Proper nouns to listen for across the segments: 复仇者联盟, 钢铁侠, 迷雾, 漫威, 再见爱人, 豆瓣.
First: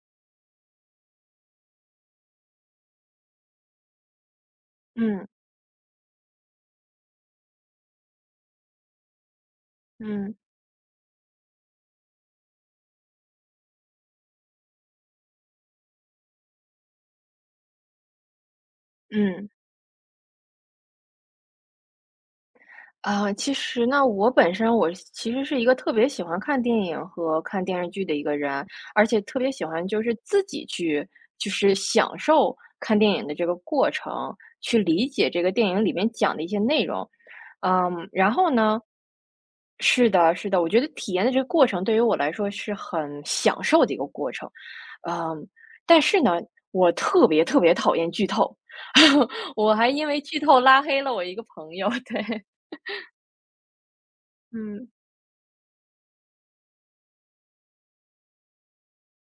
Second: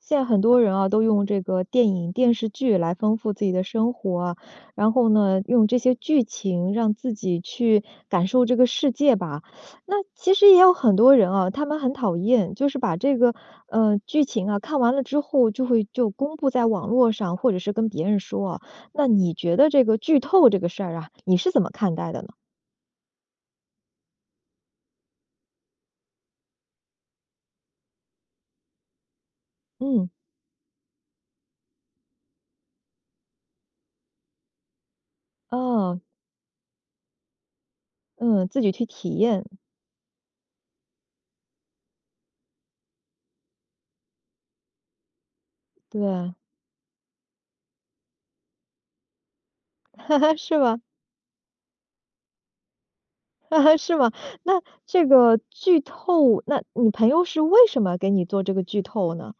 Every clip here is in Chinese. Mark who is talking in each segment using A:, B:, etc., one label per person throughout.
A: 现在很多人啊，都用这个电影、电视剧来丰富自己的生活啊。然后
B: 嗯
A: 呢，用这些剧情让自己去感受这个世界吧。那其
B: 嗯
A: 实也有很多人啊，他们很讨厌，就是把这个剧情啊看完了之后，就公布在网络上，或者是跟别人说啊。那你
B: 嗯，
A: 觉得这个剧透这个事儿啊，你是怎么看待的呢？
B: 啊，其实呢，我本身我是其实是一个特别喜欢看电影和看电视剧的一个人，而且特别喜欢就
A: 嗯。
B: 是自己去就是享受看电影的这个过程，去理解这个电影里
A: 哦。
B: 面讲的一些内容。嗯，然
A: 嗯，
B: 后
A: 自己
B: 呢，
A: 去体验。
B: 是的，是的，我觉得体验的这个过程对于我来说是很享受的一个过程，嗯，但是呢，
A: 对。
B: 我特别特别讨厌剧透。我还因为 剧
A: 是
B: 透
A: 吧？
B: 拉黑了我一个朋友，对。
A: 是吗？那
B: 嗯。
A: 这个剧透，那你朋友是为什么给你做这个剧透呢？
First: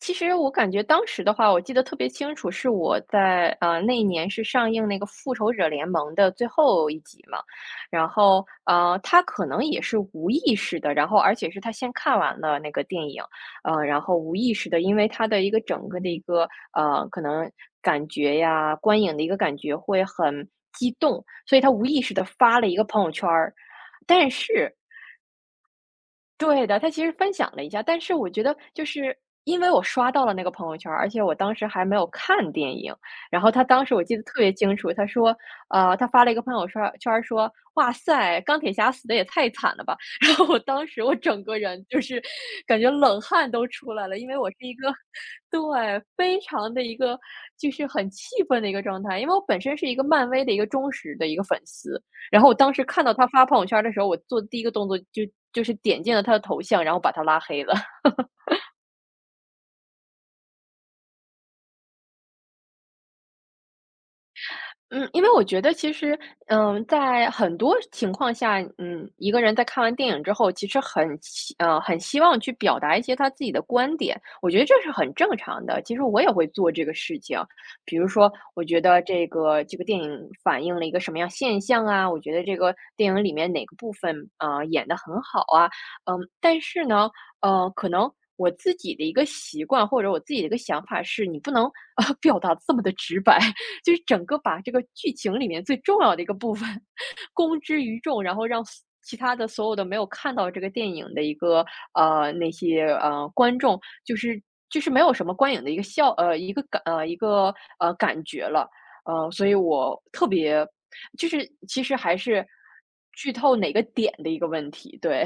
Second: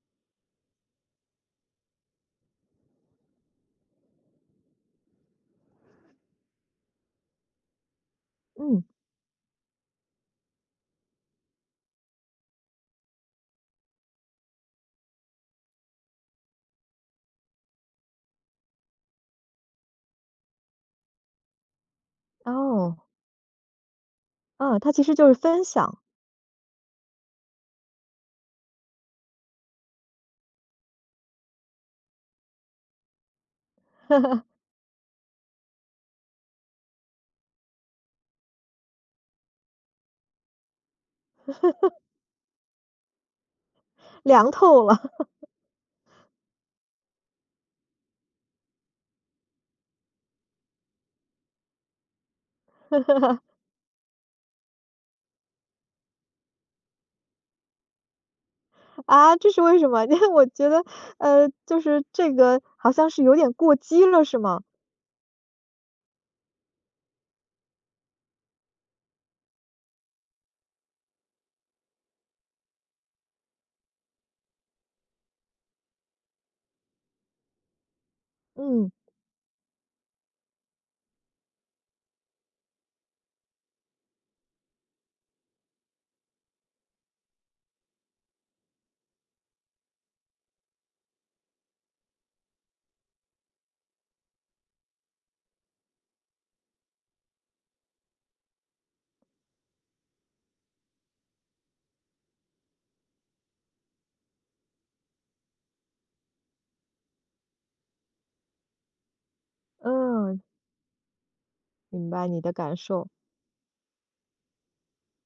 B: 其实我感觉当时的话，我记得特别清楚，是我在那一年是上映那个《复仇者联盟》的最后一集嘛。然后
A: 嗯。
B: 他可能也是无意识的，然后而且是他先看完了那个电影，然后无意识的，因为他的一个整个的一个可能感觉呀，观影的一个感觉会很激动，所以他无意识的发了一个
A: 哦。
B: 朋友圈儿。但是
A: 啊，他其实就是分享。
B: 对的，他其实分享了一下，但是我觉得就是因为我刷到了那个朋友圈儿，而且我当时还没有看电影。然后他当时我记得特别清楚，他说，他发了一个朋友圈儿说：“哇塞，钢铁侠死的也太惨了吧！” 然后我当时我整个人就是感觉冷汗都出来了，因为
A: 凉
B: 我是一
A: 透
B: 个
A: 了。
B: 对，非常的一个就是很气愤的一个状态，因为我本身是一个漫威的一个忠实的一个粉丝。然后我当时看到他发朋友圈的时候，我做第一个动作就就是点进了他的头像，然后把他拉黑了。
A: 啊，这是为什么？因为我觉得，就是这个好像是有点过激了，是吗？
B: 嗯，因为我觉得其实，嗯，在很多情况下，嗯，一个人在看完电影之后，其实很希望去表达一些他自己的观点，我觉得这是很正常的。其实我也会做这个事情，比如说，我觉
A: 嗯。
B: 得这个电影反映了一个什么样现象啊，我觉得这个电影里面哪个部分啊，演的很好啊。嗯，但是呢，可能。我自己的一个习惯，或者我自己的一个想法是，你不能 表达这么的直白，就是整个把这个剧情里面最重要的一个部分 公之于众，然后让所其他的所有的没有看到这个电影的一个那些观众，就是就是没有什么观影的一个效呃一个感呃一个呃感觉了。所以我特
A: 嗯，
B: 别就是其实
A: 明
B: 还
A: 白你
B: 是
A: 的感受。
B: 剧透哪个点的一个问题，对。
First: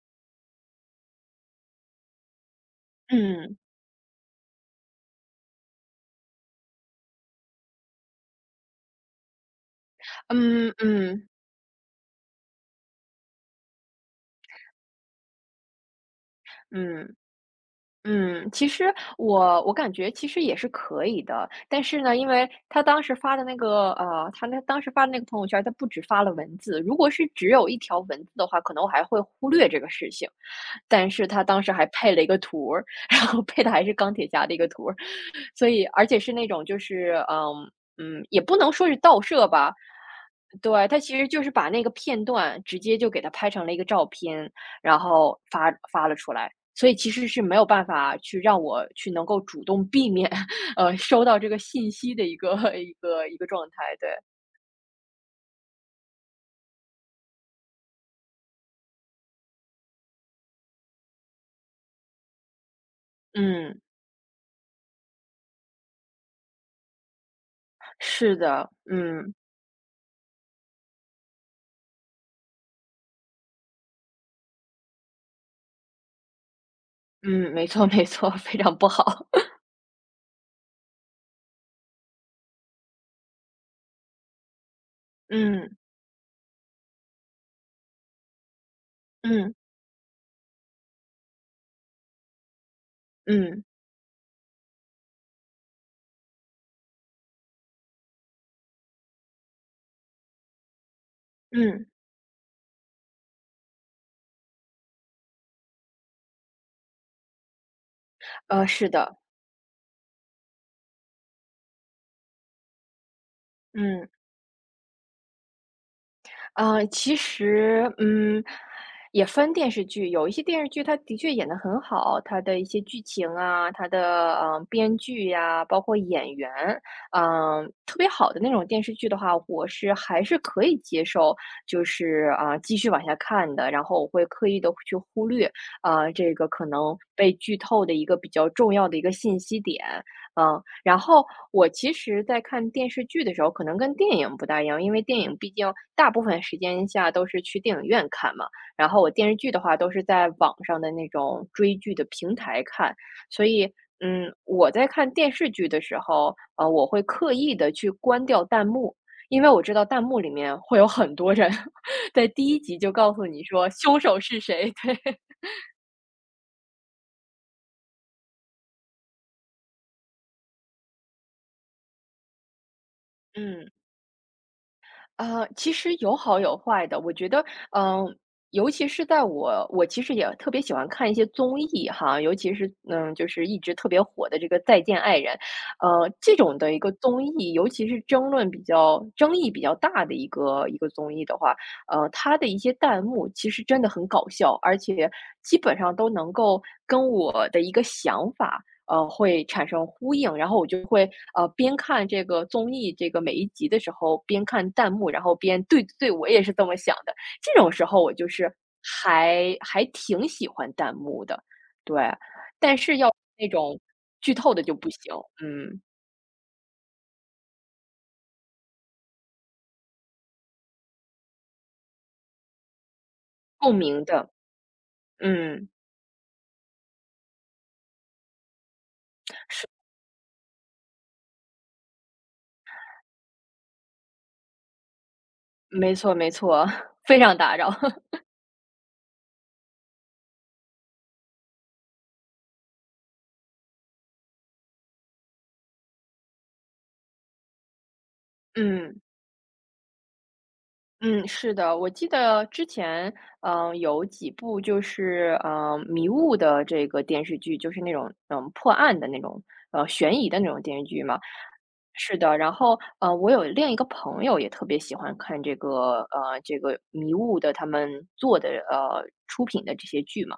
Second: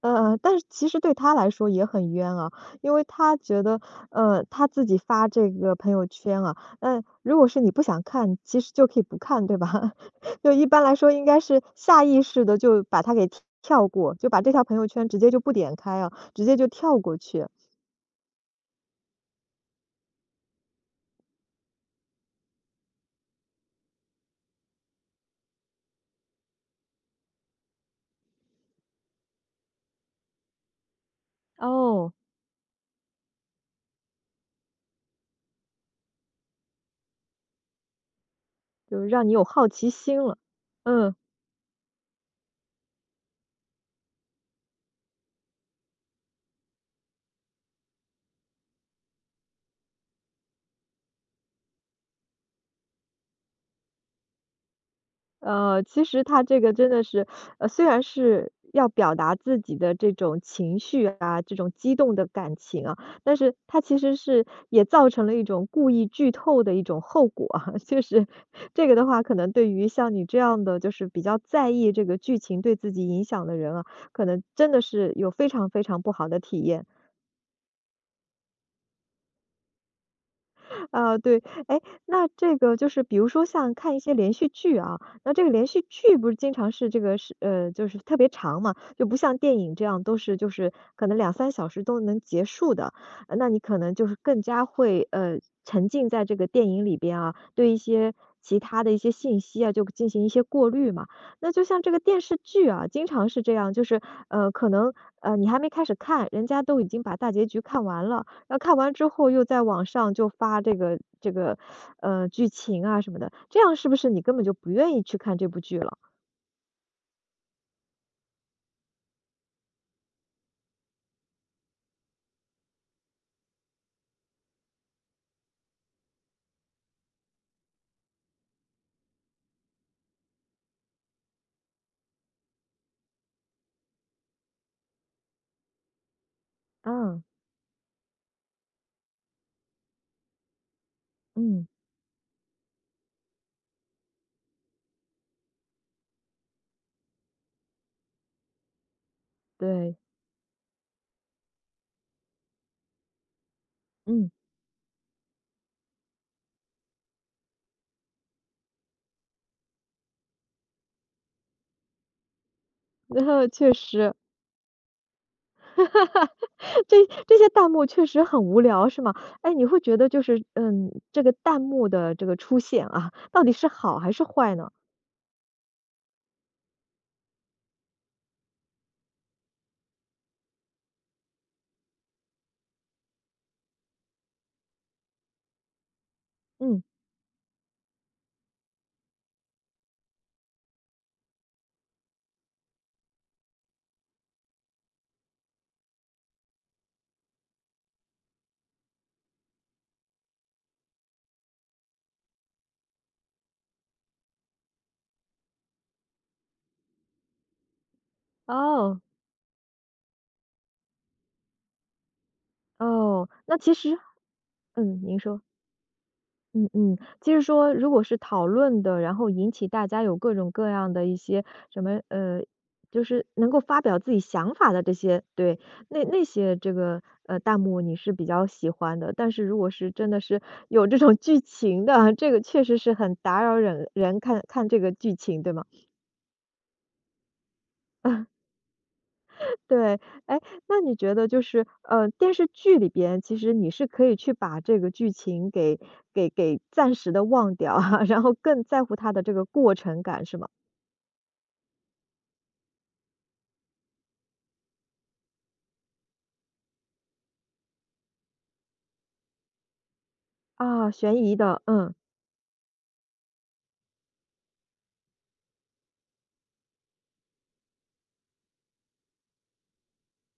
A: 但是其实对他来说也很冤啊，因为 他
B: 嗯
A: 觉得，他自己发这个朋友圈啊，嗯，如果是你不想看，其实就可以不看，对吧？就一
B: 嗯
A: 般来说应
B: 嗯
A: 该是下意识的就把它给跳过，就把这条朋友圈直接就不点开啊，直接就跳过
B: 嗯。
A: 去。
B: 嗯，其实我感觉其实也是可以的，但是呢，因为他当时发的那个他那当时发的那个朋友圈他不止发了文字，如果是只有一条文字的话，可能我还会忽略这个事情。但是他当时还
A: 哦，
B: 配了一个图儿 然后配的还是钢铁侠的一个图儿。所以而且是那种就是嗯嗯，也不能说是
A: 就
B: 盗
A: 让你有
B: 摄
A: 好
B: 吧。
A: 奇心了。
B: 对，他
A: 嗯。
B: 其实就是把那个片段直接就给他拍成了一个照片，然后发了出来。所以其实是没有办法去让我去能够主动避免，收到这个信息的一个 一个状态，对。
A: 其实他这个真的是，虽然是要表达自己的这种情绪啊，这种激动的感情啊，但是他
B: 嗯，
A: 其实是也造成了一种故意剧透的一种后果啊。就是
B: 是的，
A: 这个的话，可
B: 嗯，
A: 能对于像你这样的，就是比较在意这个剧情对自己影响的人啊，可能真的是有非常非常不好的体验。
B: 嗯，没错没错，非常不好。
A: 啊，对。哎，那这个就是比如说像看一些连续剧啊，那这个连
B: 嗯，
A: 续剧不是经常是这个是，就是特别长嘛，就不像
B: 嗯，
A: 电影这样都是就是可能两三小时都能结束的。那你
B: 嗯，
A: 可能就是更加会，沉浸在这个电影里边啊，对一些其他的一些信息啊，就进行一些过滤嘛。那就像
B: 嗯，
A: 这个电视剧啊，经常是这样，就是，呃，可能，你还没开始看，人家都已经把大结局看完了，然后看
B: 是
A: 完之
B: 的，
A: 后又在网上就发这个剧情啊什么的，这样是不
B: 嗯。
A: 是你根本就不愿意去看这部剧了？
B: 其实，嗯，也分电视剧，有一些电视剧它的确演得很好，它的一些剧情啊，它的编剧呀、包括演员，特别好的那种电视剧的话，我是还是可以接受，就是啊、继续往下看的，然后我会刻意的去忽略这个可能
A: 啊。
B: 被剧透的一个比较重要的一个信息点。嗯，然后
A: 嗯。
B: 我其实在看电视剧的时候，可能跟电影不大一样，因为电影毕竟大部分时间下都是去电影院看嘛，然后我电视剧的话都
A: 对。
B: 是在网上的那种追剧的平台看。所以，
A: 嗯。
B: 嗯，我在看电视剧的时候，我会刻意的去关掉弹幕，因为我知道弹幕里面会有很多人 在第一集就 告
A: 然
B: 诉你
A: 后
B: 说
A: 确
B: 凶
A: 实。
B: 手是谁，对。
A: 这些弹幕确实很无聊是吗？哎，你会觉得就是，嗯，这个弹幕的这个出现啊，到底是
B: 嗯。
A: 好还是坏呢？
B: 其实有好有坏的。我觉得，嗯、尤其是在我其实也特别喜欢看一些综艺哈，尤其是嗯，就是一直特别火的这个《再见爱人》，这种的一
A: 嗯。
B: 个综艺，尤其是争论比较争议比较大的一个综艺的话，它的一些弹幕其实真的很搞笑，而且基本上都能够跟我的一个想法。会产生呼应，然后我就会，边看这个综艺这个每一集的时候，边看弹幕，然后边对对，我也是这么想的。这种时候我就是
A: 哦。
B: 还还挺喜欢弹幕的，对。但是要
A: 哦，
B: 那
A: 那其
B: 种
A: 实
B: 剧透的就不
A: 嗯，
B: 行。
A: 您说。
B: 嗯，
A: 嗯嗯，其实说如果是讨论的，然后引起大家有各种各样的一些什么，就是能够
B: 共
A: 发表
B: 鸣
A: 自己
B: 的，
A: 想法的这些。对，
B: 嗯，
A: 那那些这个弹幕你是比较喜欢的。但是如果是真的是有这种剧情的，这个确实是很打扰人看这个剧情，对吗？
B: 没错没错，非常打扰。
A: 对。哎，那你觉得就是，电视剧里边，其实你是可以去把这个剧情给暂时的忘掉啊，然后更在乎
B: 嗯。
A: 它的这个过程感是吗？
B: 嗯，是的，我记得之前，有几部就是，迷雾的这个电视剧，就是那种，嗯，破案的那种，悬疑的那种电视
A: 啊，
B: 剧
A: 悬
B: 嘛。
A: 疑的。嗯。
B: 是的，然后，我有另一个朋友也特别喜欢看这个，这个迷雾的他们做的，出品的这些剧嘛。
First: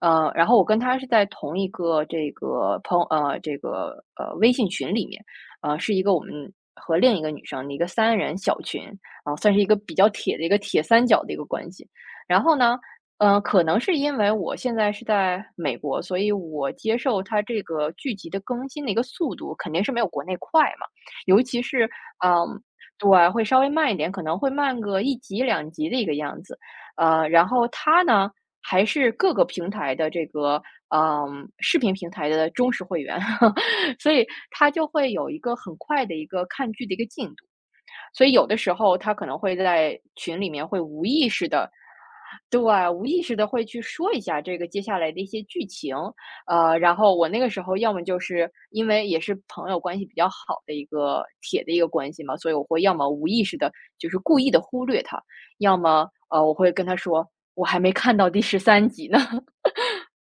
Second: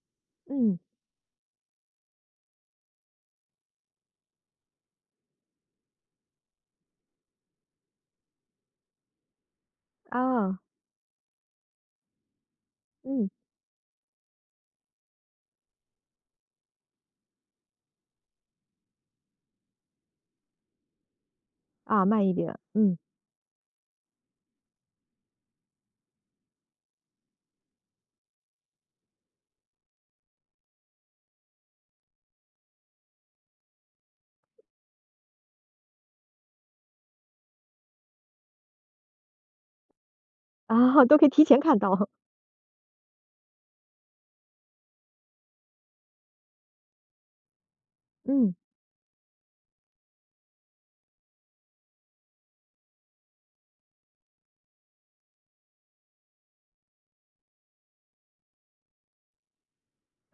B: 然后我
A: 嗯。
B: 跟他是在同一个这个这个，微信群里面，是一个我们和另一个女生的一个三人小群，啊，算是一个比较铁的一个
A: 啊。
B: 铁三角的一个关系。然后呢，
A: 嗯。
B: 可能是因为我现在是在美国，所以我接受它这个剧集的更新的一个速度肯定是没有国内快嘛。尤其是
A: 啊，慢一
B: 嗯，
A: 点。嗯。
B: 对，会稍微慢一点，可能会慢个一集两集的一个样子。然后他呢，还是各个平台的这个，嗯，视频平台的忠实会员。所以他就会有一个很快的一个看剧的一个进度。所以有的时候他可能会在群里面
A: 啊，
B: 会无
A: 都可以
B: 意
A: 提
B: 识
A: 前
B: 的，
A: 看到。
B: 对，无意识的会去说一下这个接下来的一些剧情。然后我那个时候要么就是
A: 嗯。
B: 因为也是朋友关系比较好的一个铁的一个关系嘛，所以我会要么无意识的，就是故意的忽略他，要么我会跟他说我还没看到第十三集呢。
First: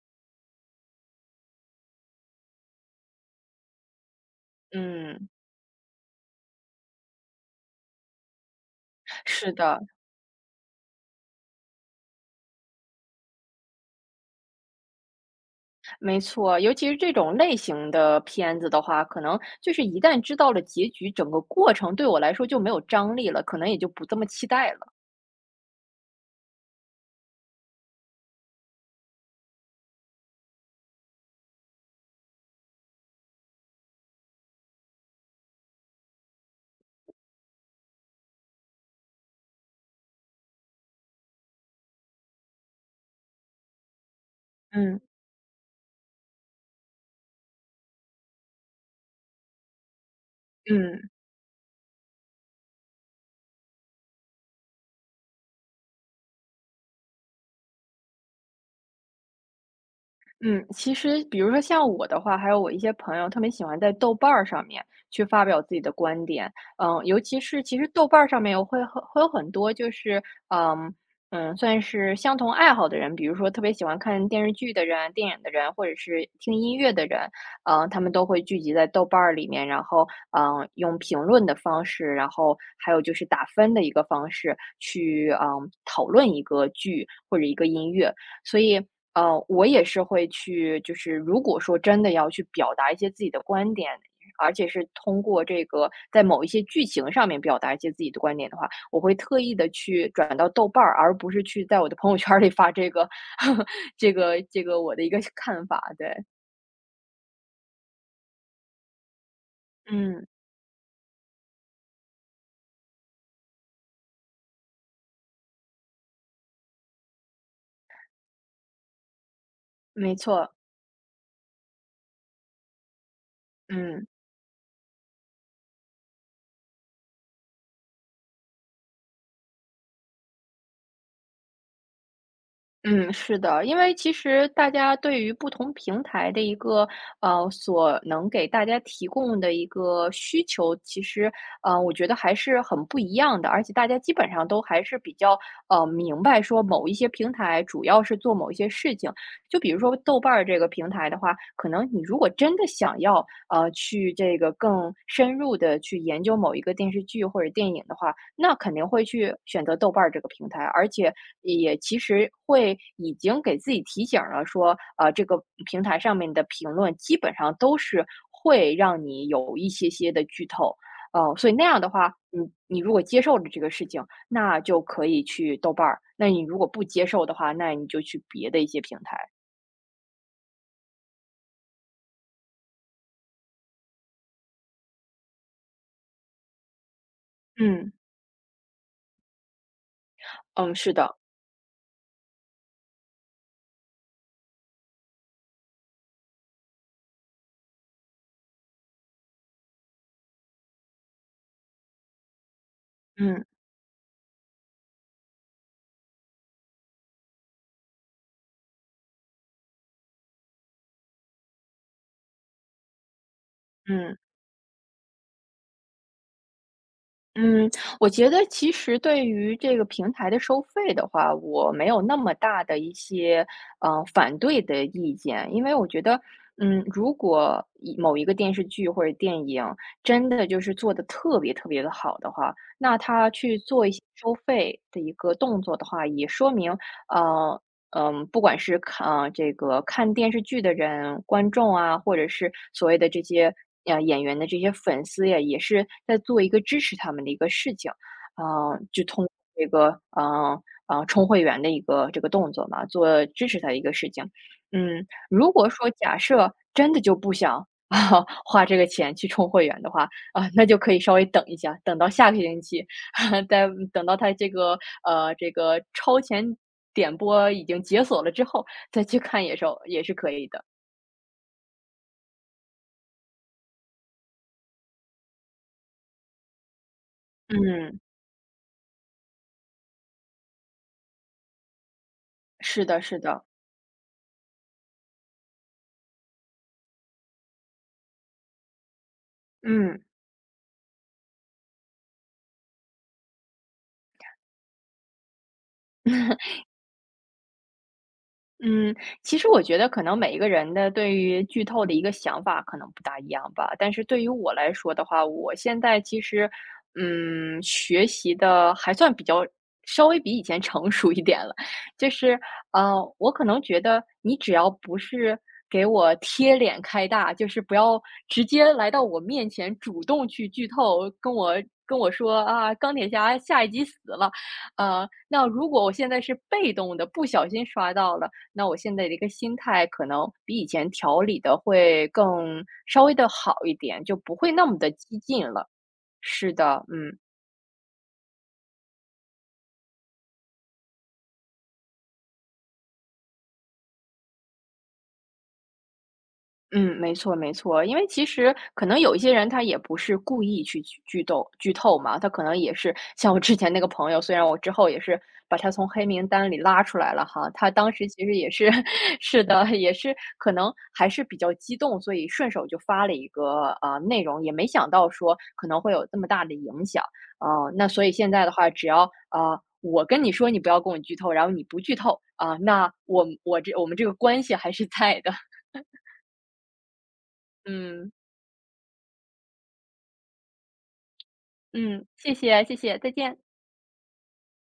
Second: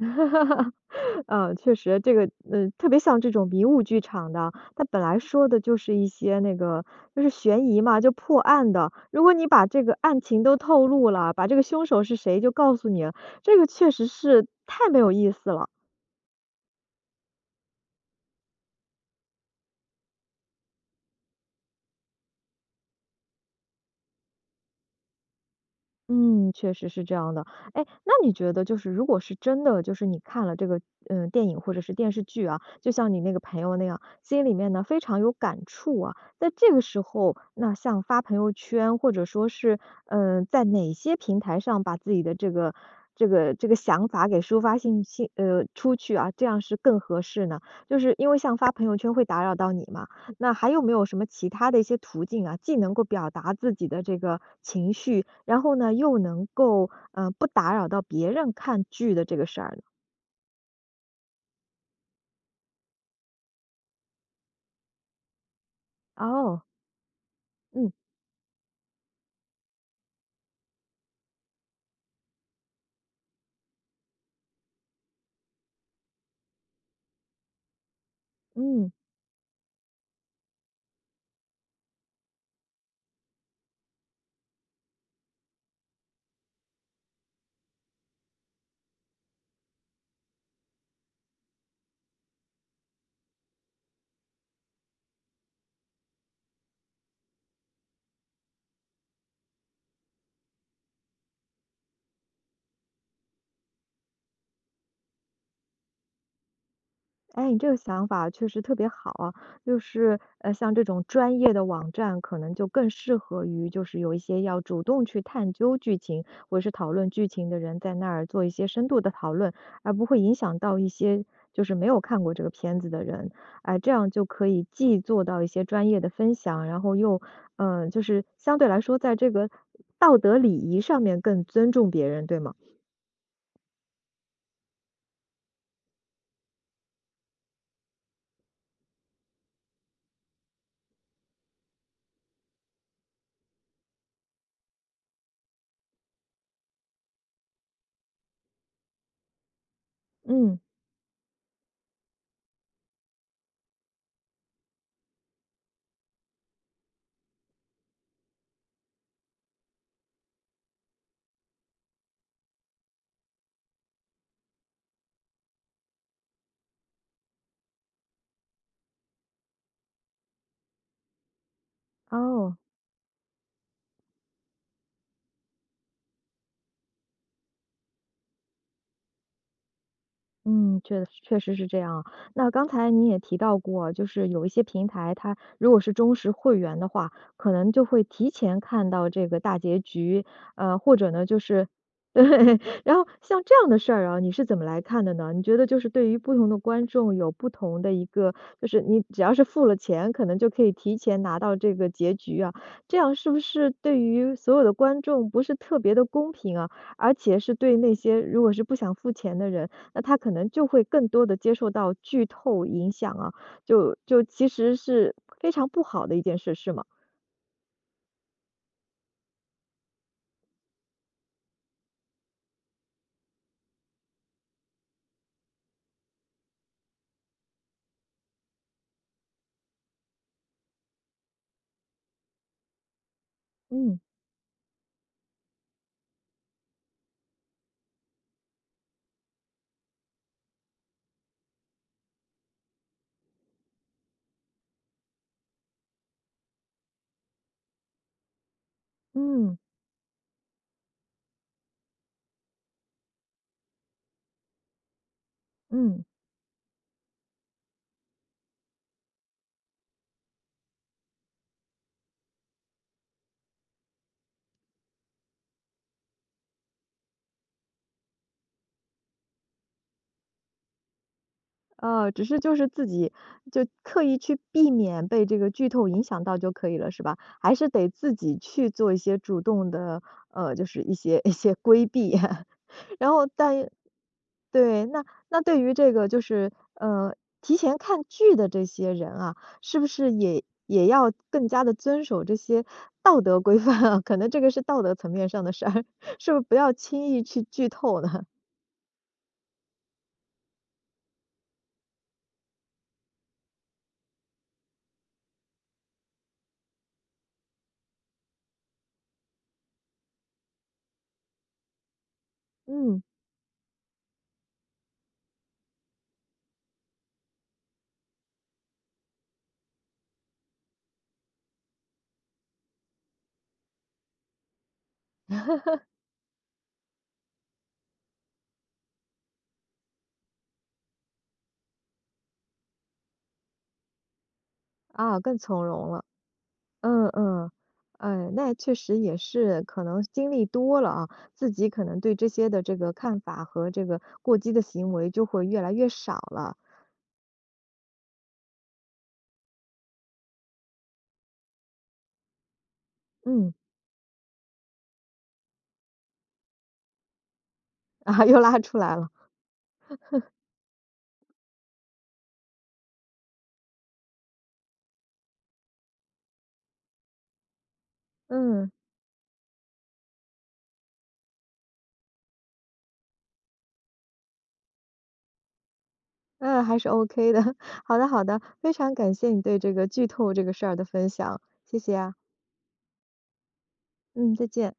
A: 嗯，确实，这个，特别像这种迷雾剧场的，它本来
B: 嗯，
A: 说的就是一些那个，就是悬疑嘛，就破案的。如果你
B: 是
A: 把这
B: 的。
A: 个案情都透露了，把这个凶手是谁就告诉你了，这个确实是太没有意思了。
B: 没错，尤其是这种类型的片子的话，可能就是一旦知道了结局，整个过程对我来说就没有张力了，可能也就不这么期待了。
A: 嗯，确实是这样的。哎，那你觉得就是如果是真的，就是你看了这个电影或者是电视剧啊，就像你那个朋友那样，心里面呢非常有感触啊，在这个时候，那像发朋友圈或者说是在哪些平台上把自己的这个想法给抒发
B: 嗯。
A: 信息呃出去啊，这样是更合适呢？就是因为像发朋友圈会打扰到你嘛，那还有没有
B: 嗯。
A: 什么其他的一些途径啊，既能够表达自己的这个情绪，然后呢，又能够，嗯不打扰到别人看剧的这个事儿呢？
B: 嗯，其实比如说像我的话，还有我一些朋友特别喜欢在豆瓣儿上面去发表自己的观点。
A: 哦。
B: 嗯，尤其是其实
A: 嗯。
B: 豆瓣儿上面有会很会有很多就是，嗯嗯，算是相同爱好的人，比如说特别喜欢看电视剧的人、电影的人，或者是听音乐的人，嗯，他们都会聚集在
A: 嗯。
B: 豆瓣儿里面，然后嗯，用评论的方式，然后还有就是打分的一个方式去嗯讨论一个剧或者一个音乐。所以。我也是会去就是如果说真的要去表达一些自己的观点，而且是通过这个在某一些剧情上面表达一些自己的观点的话，我会特意的去转到豆瓣儿，而不是去在我的朋友圈儿里发这个 这个我的一个看法，对。
A: 哎，你这个想法确实特别好啊，就是
B: 嗯，
A: 像这种专业的网站，可能就更适合于就是有一些要主动去探究剧情或者是讨论剧情的人，在那儿做一些深度的讨论，而不
B: 没
A: 会影
B: 错，
A: 响到一些就是没有看过这个片子的人。哎、这
B: 嗯。
A: 样就可以既做到一些专业的分享，然后又就是相对来说在这个道德礼仪上面更尊重别人，对吗？
B: 嗯，是的，因为其实大家对于不同平台的一个所能给大家提供的一个需求，其实我觉得还是很不一样的，而且大家基本上都还是比较明白说某一些平台主要是做某一些事情，就比如说豆瓣儿
A: 嗯。
B: 这个平台的话，可能你如果真的想要去这个更深入的去研究某一个电视剧或者电影的话，那肯定会去选择豆瓣儿这个平台，而且也其实会已经给自己提醒了说，这个平台上面的评论基本上都是会让你有一些些的剧透。哦，所以那样的话，你
A: 哦。
B: 你如果接受了这个事情，那就可以去豆瓣儿；那你如果不接受的话，那你就去别的一些平台。
A: 嗯，确确实是这样。那刚才你也提到过，就是有一些平台，它如果是忠实会员的话，可能就
B: 嗯，
A: 会提前看到这个大结局，
B: 嗯，是
A: 或者
B: 的，
A: 呢，就是 对。然后像这样的事儿啊，你是怎么来看的呢？你觉得就是对于不同的观众有不同的一个，就是你只要是付了钱，可能就可以提前拿到这个结局啊，这样是不
B: 嗯
A: 是对于所有的观众不是特别的公平啊？而且是对那些如果是不想付钱的人。那他可能就会更多的接受到剧透影响啊，就
B: 嗯
A: 就其实是非常不好的一件事，是吗？
B: 嗯，我觉得其实对于这个平台的收费的话，我没有那么大的一些反对的意见，因为我觉得，嗯，如果某一个电视剧或者电影真的就是做的特别特别的好的话，那他去做一
A: 嗯。
B: 些收费的一个动作的话，也说明，呃。嗯，不管是看啊，这个看电视剧的人、观众啊，或者是所谓的这些演员的这些粉丝呀，也是在做一个支持他们的一个事情，嗯，就通过
A: 嗯。
B: 这个充会员的一个这个动作嘛，做支持他的一个事情。嗯，如果说
A: 嗯。
B: 假设真的就不想 啊花这个钱去充会员的话，啊、那就可以稍微等一下，等到下个星期，在等到它这个这个超前点播已经解锁了之后，再去看野兽也是可以的。
A: 只是就是自己就刻意去避免被这个剧透影响到就可以了，是吧？还是得
B: 嗯，
A: 自己去做一些主动的，就是一些 一些规避。
B: 是的，
A: 然
B: 是
A: 后
B: 的，
A: 但对。那那对于这个就是，提前看剧的这些人啊，是不
B: 嗯。
A: 是也要更加的遵守这些道德规范啊？可能这个是道德层面上的事儿。是不是 不要轻易去剧透呢？
B: 嗯，其实我觉得可能每一个人的对于剧透的一个想法可能不大一样吧，但是对于我来说的话，我现在其实，嗯，学习的还算比较稍微比以前成熟一点了，就是，
A: 嗯。
B: 我可能觉得你只要不是给我贴脸开大，就是不要直接来到我面前主动去剧透，跟我说啊，钢铁侠下一集死了，那如果我现在是被动的，不小心刷到了。那我现在的一个心态可能比以前调理的会更稍微的好一点，就不会那么的激
A: 啊，更
B: 进
A: 从
B: 了。
A: 容了。
B: 是的，
A: 嗯
B: 嗯。
A: 嗯。哎，那确实也是，可能经历多了啊，自己可能对这些的这个看法和这个过激的行为就会越来越少了。
B: 嗯，没错没错，因为其实可能有一些人他也不是故意去剧透嘛，他可能也是像我
A: 嗯。
B: 之前那个朋友，虽然我之后也是把他从黑名单里拉出来了哈，他当 时
A: 啊，
B: 其实
A: 又
B: 也
A: 拉
B: 是
A: 出来了。
B: 是的，也是可能还是比较激动，所以顺手就发了一个内容，也没想到说可能会有这么大的影响，呃，那所以现在的话，
A: 嗯。
B: 只要我跟你说你不要跟我剧透，然后你不剧透啊、那我们这个关系还是在的，
A: 嗯，还是 OK 的。好的
B: 嗯。
A: 好的，非常感谢你对这个剧透这个事儿的分享，谢谢
B: 嗯，
A: 啊。
B: 谢谢谢谢，再见。
A: 嗯，再见。